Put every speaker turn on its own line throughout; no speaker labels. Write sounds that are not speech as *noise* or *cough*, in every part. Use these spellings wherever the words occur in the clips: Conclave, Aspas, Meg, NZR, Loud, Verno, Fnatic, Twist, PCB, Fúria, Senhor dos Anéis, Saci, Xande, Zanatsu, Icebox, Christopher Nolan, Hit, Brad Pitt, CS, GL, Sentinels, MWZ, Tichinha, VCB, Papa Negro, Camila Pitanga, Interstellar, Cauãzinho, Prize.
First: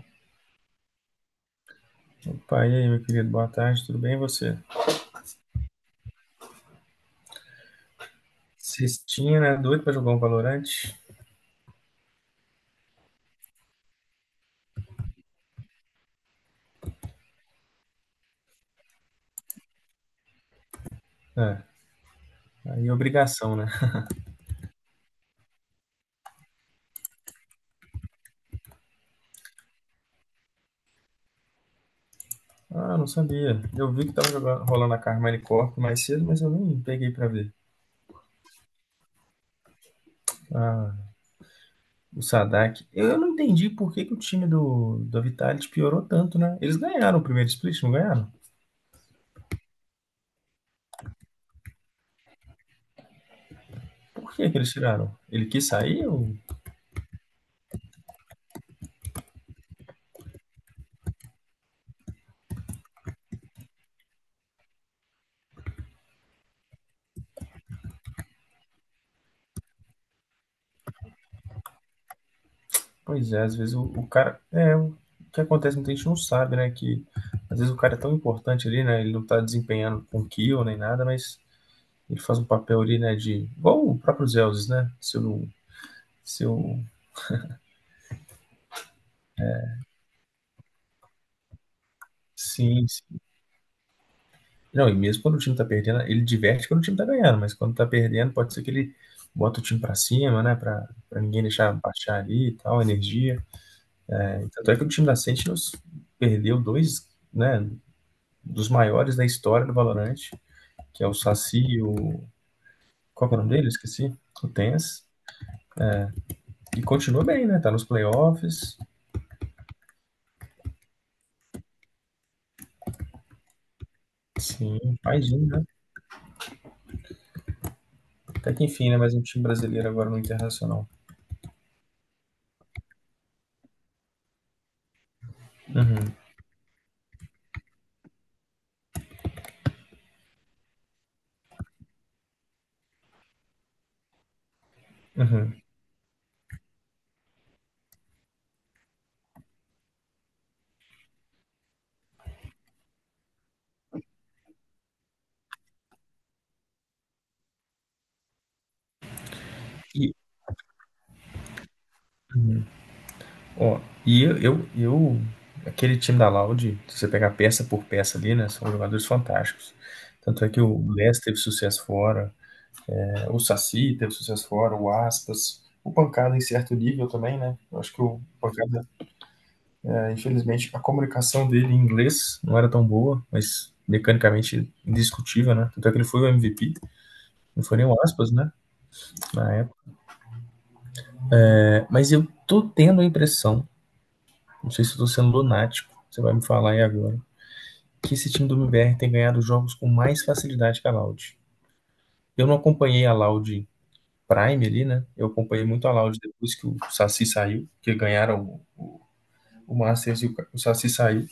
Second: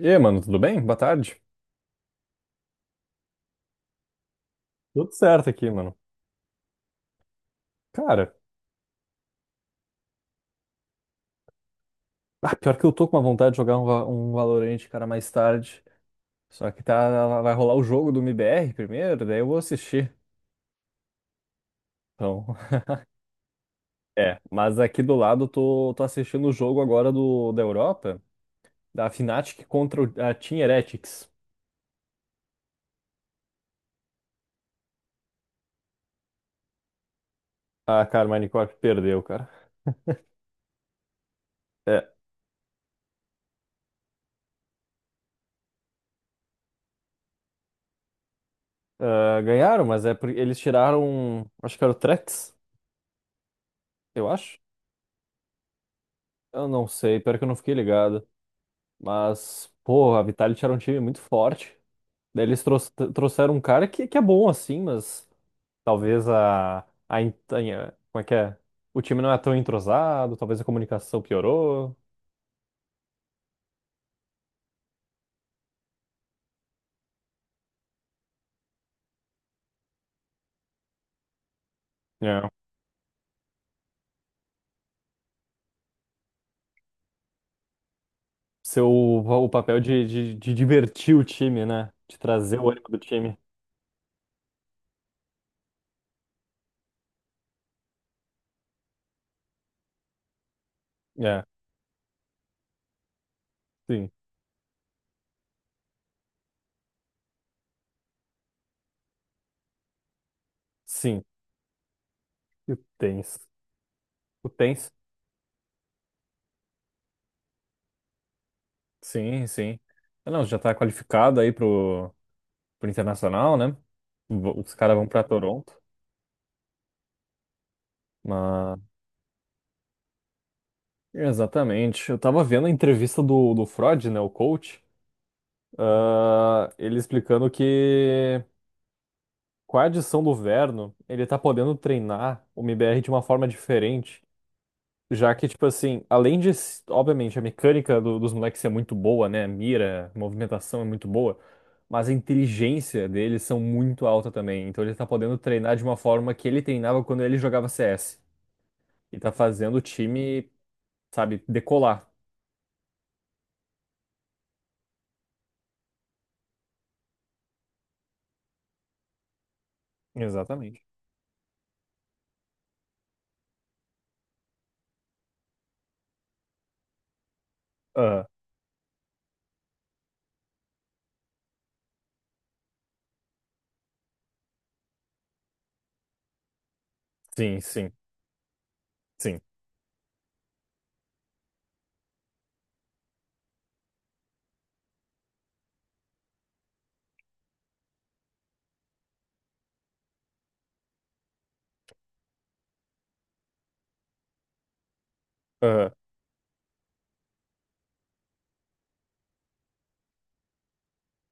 E aí, mano, tudo bem? Boa tarde.
Opa, e aí, meu querido, boa tarde, tudo bem e você?
Tudo certo aqui, mano. Cara,
Cestinha, né? Doido pra jogar um Valorante?
pior que eu tô com uma vontade de jogar um, um Valorant, cara, mais tarde. Só que tá, vai rolar o jogo do MBR primeiro, daí eu vou assistir.
É,
Então, *laughs*
aí é obrigação, né?
é, mas aqui do lado eu tô, tô assistindo o jogo agora do, da Europa, da Fnatic contra a Team Heretics.
Ah, não sabia. Eu vi que tava jogando, rolando a Carmine Corp mais cedo, mas eu nem peguei pra ver.
Ah, cara, o Minecraft perdeu, cara.
Ah,
É,
o Sadak. Eu não entendi por que que o time do Vitality piorou tanto, né? Eles ganharam o primeiro split, não ganharam?
ah, ganharam, mas é porque eles tiraram, acho que era o Trex,
Por
eu
que que
acho.
eles tiraram? Ele quis sair ou
Eu não sei, pior que eu não fiquei ligado. Mas, pô, a Vitality era um time muito forte. Daí eles trouxeram um cara que é bom assim, mas talvez a, como é que é? O time não é tão entrosado, talvez a comunicação piorou.
pois é, às vezes o cara. É, o que acontece, muita gente não sabe, né? Que às vezes o cara é tão importante ali, né? Ele não tá desempenhando com kill nem nada, mas ele faz um
É.
papel ali, né. De. Igual o próprio Zeus, né? Seu, seu
Seu o papel de, de divertir o time, né? De trazer o
sim,
ânimo do
sim.
time.
Não, e mesmo quando o time tá perdendo, ele diverte quando o time tá ganhando, mas quando tá perdendo, pode ser que ele bota o time pra cima, né? Pra ninguém
É,
deixar baixar ali e tal, energia.
sim,
É, tanto é que o time da Sentinels perdeu dois, né? Dos maiores da história do Valorant, que é o
sim.
Saci. O.
E o
Qual
Tens.
que é o nome dele? Esqueci. O
O Tens?
Tens. E continua bem, né? Tá nos playoffs.
Sim, sim. Ah, não, já tá qualificado aí pro, pro Internacional, né? Os
Sim,
caras vão pra
mais um, né?
Toronto.
Até que
Mas
enfim, né? Mais um time brasileiro agora no Internacional.
exatamente. Eu tava vendo a entrevista do, do Freud, né, o coach,
Uhum,
ele explicando que com a adição do Verno, ele tá podendo treinar o MBR de uma forma diferente, já que,
uhum.
tipo assim, além de, obviamente, a mecânica dos moleques é muito boa, né, a mira, a movimentação é muito boa, mas a inteligência deles são muito alta também, então ele tá podendo treinar de uma forma que ele treinava quando ele jogava CS, e tá fazendo o
E,
time, sabe, decolar.
ó, e eu, eu, eu- aquele time da Laude, se você pegar peça por peça ali, né? São jogadores fantásticos. Tanto é que o
Exatamente.
Les teve sucesso fora, né, o Saci teve sucesso fora, o Aspas, o Pancada em certo nível também, né? Eu acho que o Pancada, infelizmente, a comunicação dele em inglês não era tão boa, mas mecanicamente indiscutível, né? Tanto é que ele foi o MVP,
Sim,
não foi nem
sim,
o aspas, né?
sim.
Na época. É, mas eu tô tendo a impressão, não sei se eu tô sendo lunático, você vai me falar aí agora, que esse time do MBR tem ganhado jogos com mais facilidade que a Loud. Eu não acompanhei a Loud Prime ali, né? Eu acompanhei muito
Aham,
a Loud depois que o Saci saiu, que ganharam o o Masters e o, Ca- o Saci sair,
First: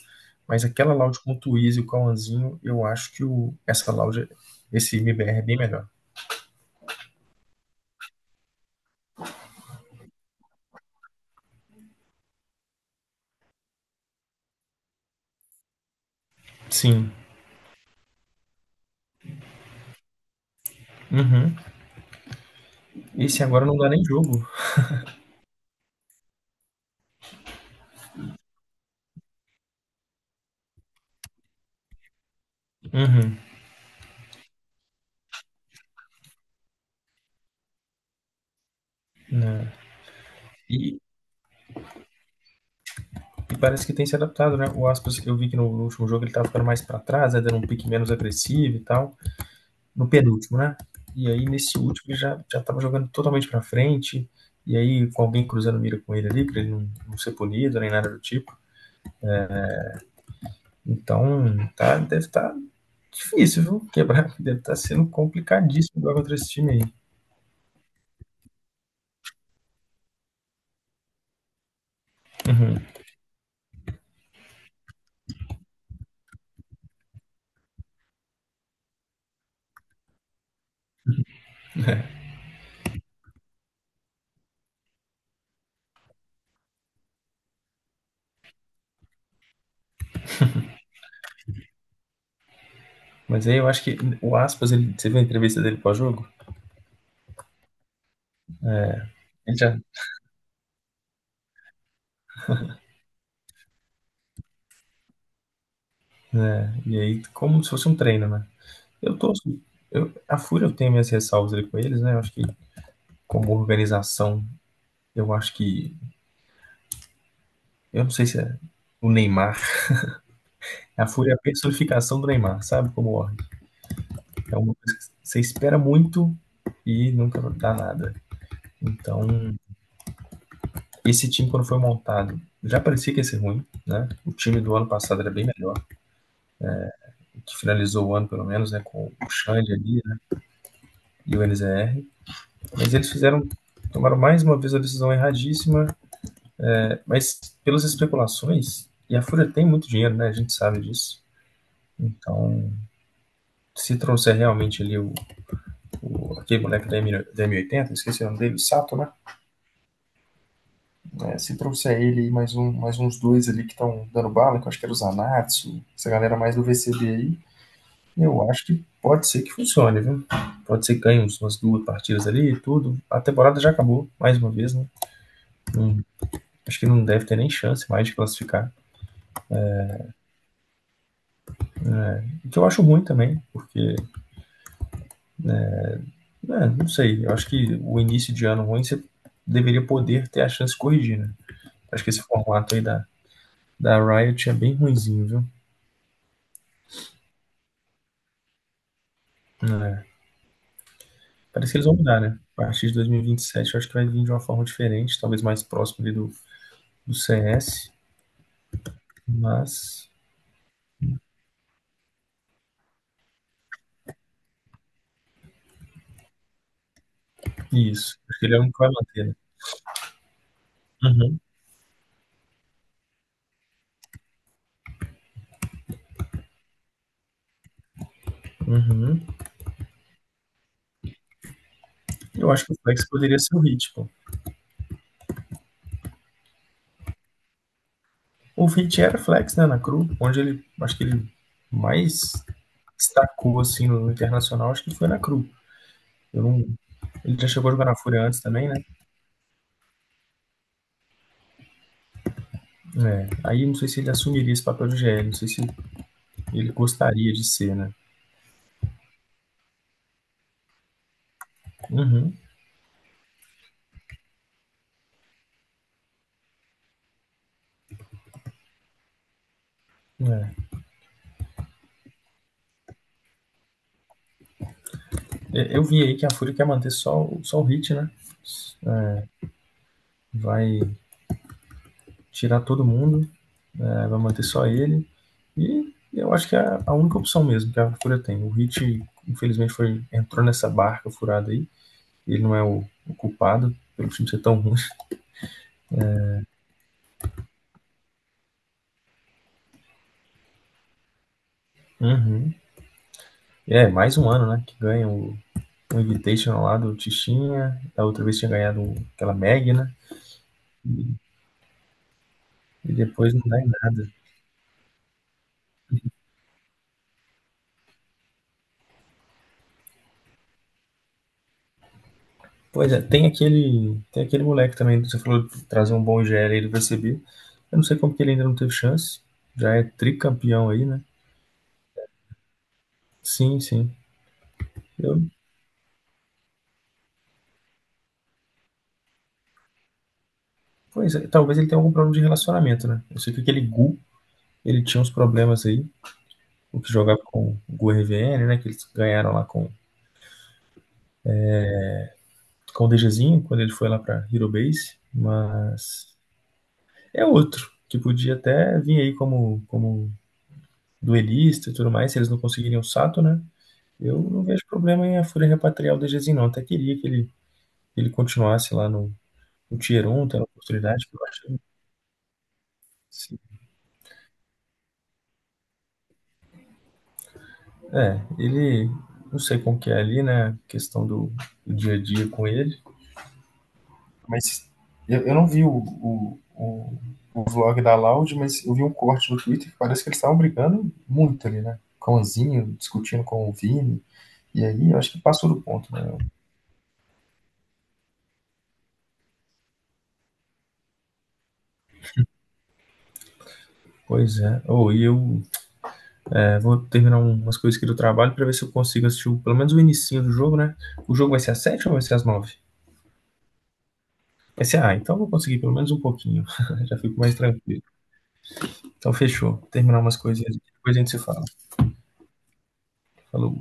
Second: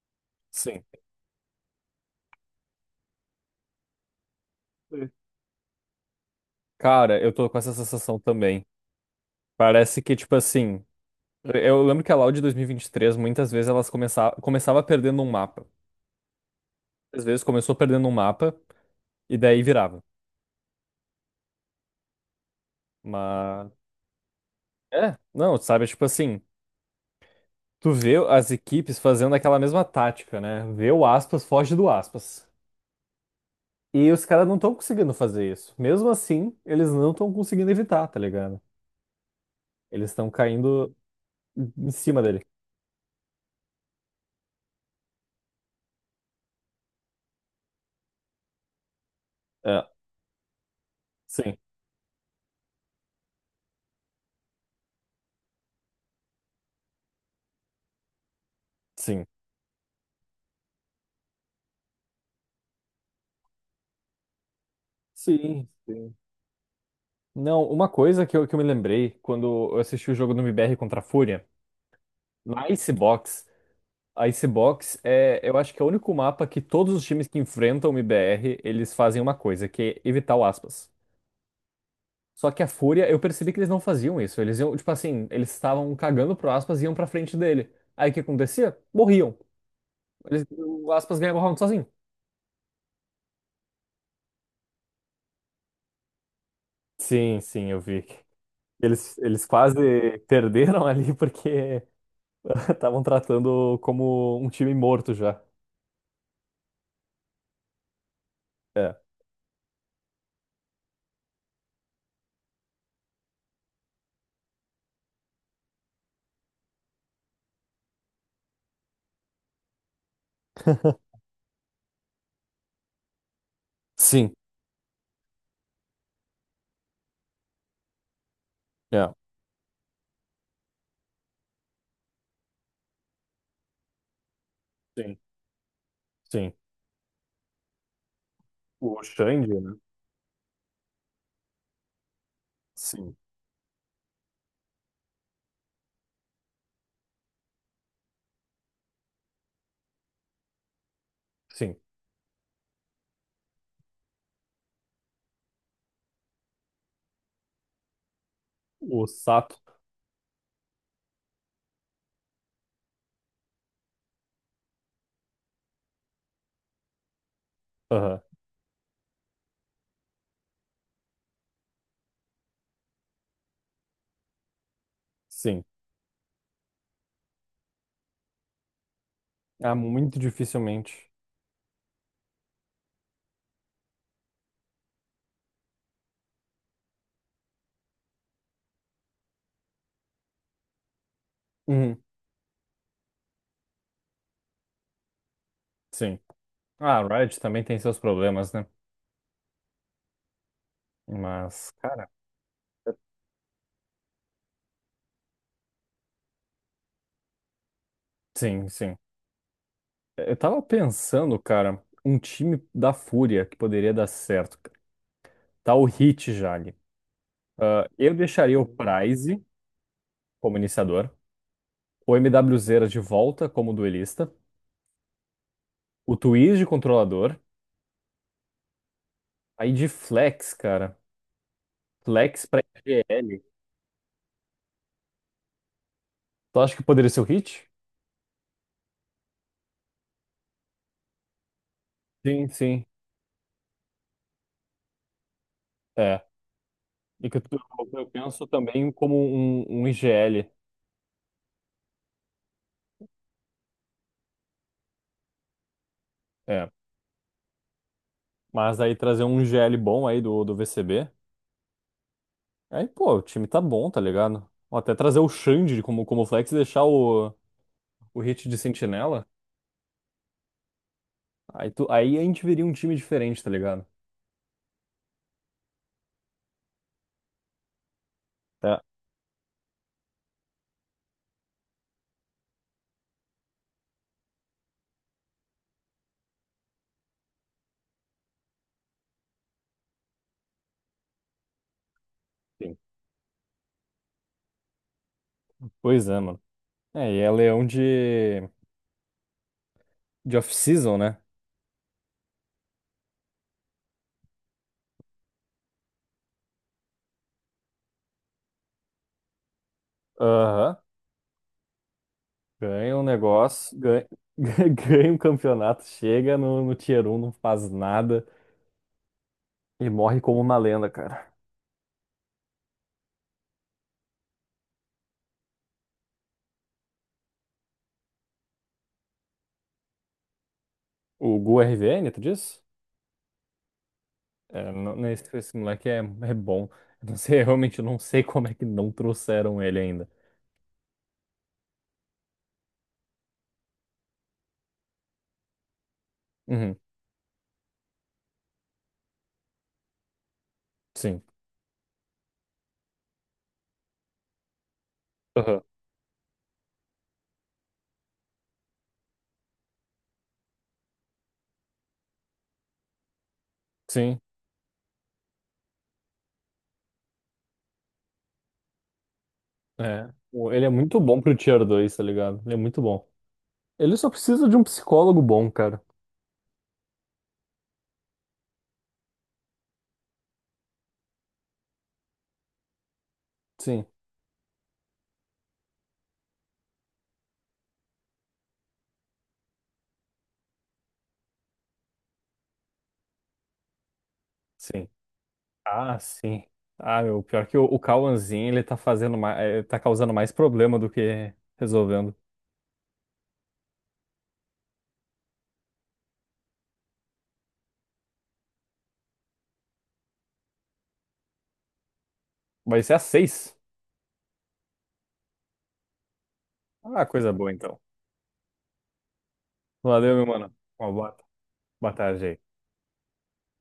mas
sim.
aquela loud com o Twiz e o Cauãzinho, eu acho que o, essa loud, esse MBR é bem melhor.
Cara, eu tô com essa sensação também. Parece que, tipo assim, eu lembro que a Loud de dois mil e vinte e três muitas vezes elas começava, começava perdendo um mapa.
Sim.
Às vezes começou perdendo um mapa e daí virava.
Uhum. Esse agora
Mas,
não dá nem jogo.
é, não, sabe? Tipo assim, tu vê as equipes fazendo aquela mesma tática, né? Vê o aspas, foge do aspas.
Uhum.
E os caras não estão conseguindo fazer isso. Mesmo assim, eles não estão conseguindo evitar, tá ligado?
Né?
Eles estão caindo
E,
em cima dele.
e parece que tem se adaptado, né? O Aspas, eu vi que no último jogo ele tava ficando mais pra trás, né? Dando um pique menos agressivo e tal.
É,
No penúltimo, né? E aí
sim.
nesse último ele já, já tava jogando totalmente pra frente. E aí com alguém cruzando mira com ele ali, pra ele não, não ser punido nem nada do tipo.
Sim.
Então, tá, deve estar difícil, viu? Quebrar deve estar sendo
Sim,
complicadíssimo jogar
sim.
contra esse time aí.
Não, uma coisa que eu me lembrei quando eu assisti o jogo do MBR contra a Fúria, na
Uhum.
Icebox, a Icebox é, eu acho que é o único mapa que todos os times que enfrentam o MBR, eles fazem uma coisa, que é evitar o aspas. Só que a Fúria, eu percebi que eles não faziam isso. Eles iam, tipo assim, eles estavam cagando pro aspas e iam pra frente dele. Aí o que acontecia? Morriam. Eles, o aspas ganhava o round sozinho.
Mas aí eu acho que o Aspas, ele, você viu a entrevista dele pós-jogo?
Sim, sim, eu vi. Eles
Ele já.
quase perderam ali porque estavam tratando como um time morto já.
É, e aí, como se fosse um treino, né?
É.
Eu tô. Eu, a Fúria eu tenho minhas ressalvas ali com eles, né? Eu acho que, como organização, eu acho que. Eu não sei se é o Neymar. A
*laughs*
Fúria é a personificação do Neymar, sabe? Como org.
Sim.
É uma coisa que você espera muito e nunca dá nada.
É.
Então, esse time, quando foi montado, já parecia que ia ser ruim, né? O time do ano
Sim.
passado era bem melhor,
Sim.
que finalizou o ano, pelo menos, né?
O
Com o
Xande, né?
Xande ali, né? E o NZR. Mas eles
Sim.
fizeram, tomaram mais uma vez a decisão erradíssima, né, mas pelas especulações, e a Fúria tem muito dinheiro, né? A gente sabe disso.
Sim.
Então, se trouxer realmente ali o aquele moleque da, M, da esqueci o nome dele, o Sato,
O
né?
Sato.
É, se trouxer ele e mais, um, mais uns dois ali que estão dando bala, que eu acho que era o Zanatsu, essa galera mais do VCB aí,
Aham.
eu acho que pode ser que funcione, viu? Pode ser que ganhe uns- umas duas partidas ali e tudo. A temporada já acabou, mais uma vez, né?
Sim.
Não- acho que não deve ter nem chance mais de classificar.
Ah, muito dificilmente.
O que eu acho ruim também, porque, né, não sei, eu acho que o início de ano ruim você deveria poder ter a chance de corrigir, né?
Uhum.
Acho que esse formato aí da, da Riot é bem ruinzinho, viu?
Sim. Ah, a Riot também tem seus problemas, né?
É.
Mas,
Parece que eles vão
cara,
mudar, né? A partir de 2027, eu acho que vai vir de uma forma diferente, talvez mais próximo ali do CS,
sim, sim.
mas
Eu tava pensando, cara, um time da Fúria que poderia dar certo, cara. Tá o Hit já ali. Ah, eu
isso. Acho que ele
deixaria
é o
o
único que vai manter, né?
Prize como iniciador,
Uhum,
o MWZ de volta como duelista, o Twist de controlador.
uhum.
Aí de Flex, cara. Flex
Eu
pra
acho que o flex poderia
IGL.
ser o Hit, pô.
Tu acha que poderia ser o Hit?
O Hit era flex, né, na Cru, onde ele, acho que ele mais
Sim, sim.
destacou, assim, no internacional, acho que foi na Cru.
É.
Eu não,
E
ele
que
já
tu-
chegou a jogar na
eu
Fúria antes
penso
também, né?
também como um IGL.
É, aí não sei se ele assumiria esse papel de GL, não sei se
É.
ele gostaria de ser, né?
Mas aí trazer um IGL bom aí do, do VCB.
Uhum,
Aí, pô, o time tá bom, tá ligado? Ou até trazer o Xande como, como Flex e deixar o Hit de Sentinela.
é.
Aí, tu, aí a gente veria um time diferente, tá ligado?
É, eu vi aí que a Fúria quer manter só, o- só o Hit, né?
Tá.
Vai tirar todo mundo. É, vai manter só ele. E eu acho que é a única opção mesmo que a Fúria tem. O Hit, infelizmente, foi, entrou nessa barca furada aí. Ele não é
Sim.
o culpado pelo time ser tão ruim.
Pois é, mano. É, e é leão de off-season, né?
Uhum. É, mais um ano, né? Que ganha o Invitational lá do Tichinha. Da outra vez tinha ganhado aquela Meg, né?
Aham.
E
Ganha um
depois não dá em
negócio,
nada.
ganha, *laughs* ganha um campeonato, chega no, no Tier 1 não faz nada e morre como uma lenda, cara.
Pois é, tem aquele moleque também, você falou de trazer um bom IGL aí do PCB. Eu não sei como que ele ainda não teve chance. Já é tricampeão aí, né?
O Gu RVN, tu disse?
Sim, sim.
É, não, não,
Eu,
esse moleque é, é bom. Eu não sei, *laughs* eu realmente não sei como é que não trouxeram ele ainda.
pois é, talvez ele tenha algum problema de relacionamento, né? Eu sei que aquele Gu, ele tinha uns problemas aí,
Uhum,
o que jogava com o Gu RVN, né? Que eles ganharam lá
sim.
com o DGzinho, quando ele foi lá pra Hero Base,
Aham.
mas é outro, que podia até vir aí como, como duelista e tudo mais, se eles não conseguiriam o Sato, né?
Sim,
Eu não vejo problema em a Fúria repatriar o DGzinho, não. Até queria que ele continuasse lá no, no Tier
é.
1, tendo a
Ele é muito
oportunidade,
bom
porque eu
pro
acho que
Tier 2, tá ligado? Ele é muito bom. Ele só precisa de um psicólogo bom, cara.
é, ele, não sei como que é ali, né, a questão do, do dia a dia com ele,
Sim.
mas eu, não vi o vlog da Loud, mas eu vi um corte no Twitter que parece que eles estavam brigando muito ali, né, com o Zinho, discutindo com o Vini, e
Sim.
aí eu acho que passou do ponto,
Ah,
né.
sim. Ah, meu, pior que o Cauãzinho, ele tá fazendo mais, tá causando mais problema do que resolvendo.
Pois é, ou e eu é, vou terminar umas coisas aqui do trabalho para ver se eu consigo assistir o- pelo menos o inicinho do jogo, né, o jogo vai ser às 7 ou vai ser às 9?
Vai ser às 6.
Vai ser, ah, então eu vou conseguir pelo menos um pouquinho, *laughs* já
Ah,
fico
coisa
mais
boa então.
tranquilo. Então fechou. Terminar
Valeu,
umas
meu mano.
coisinhas aqui,
Uma
depois a gente
boa,
se fala.
boa tarde aí.
Falou.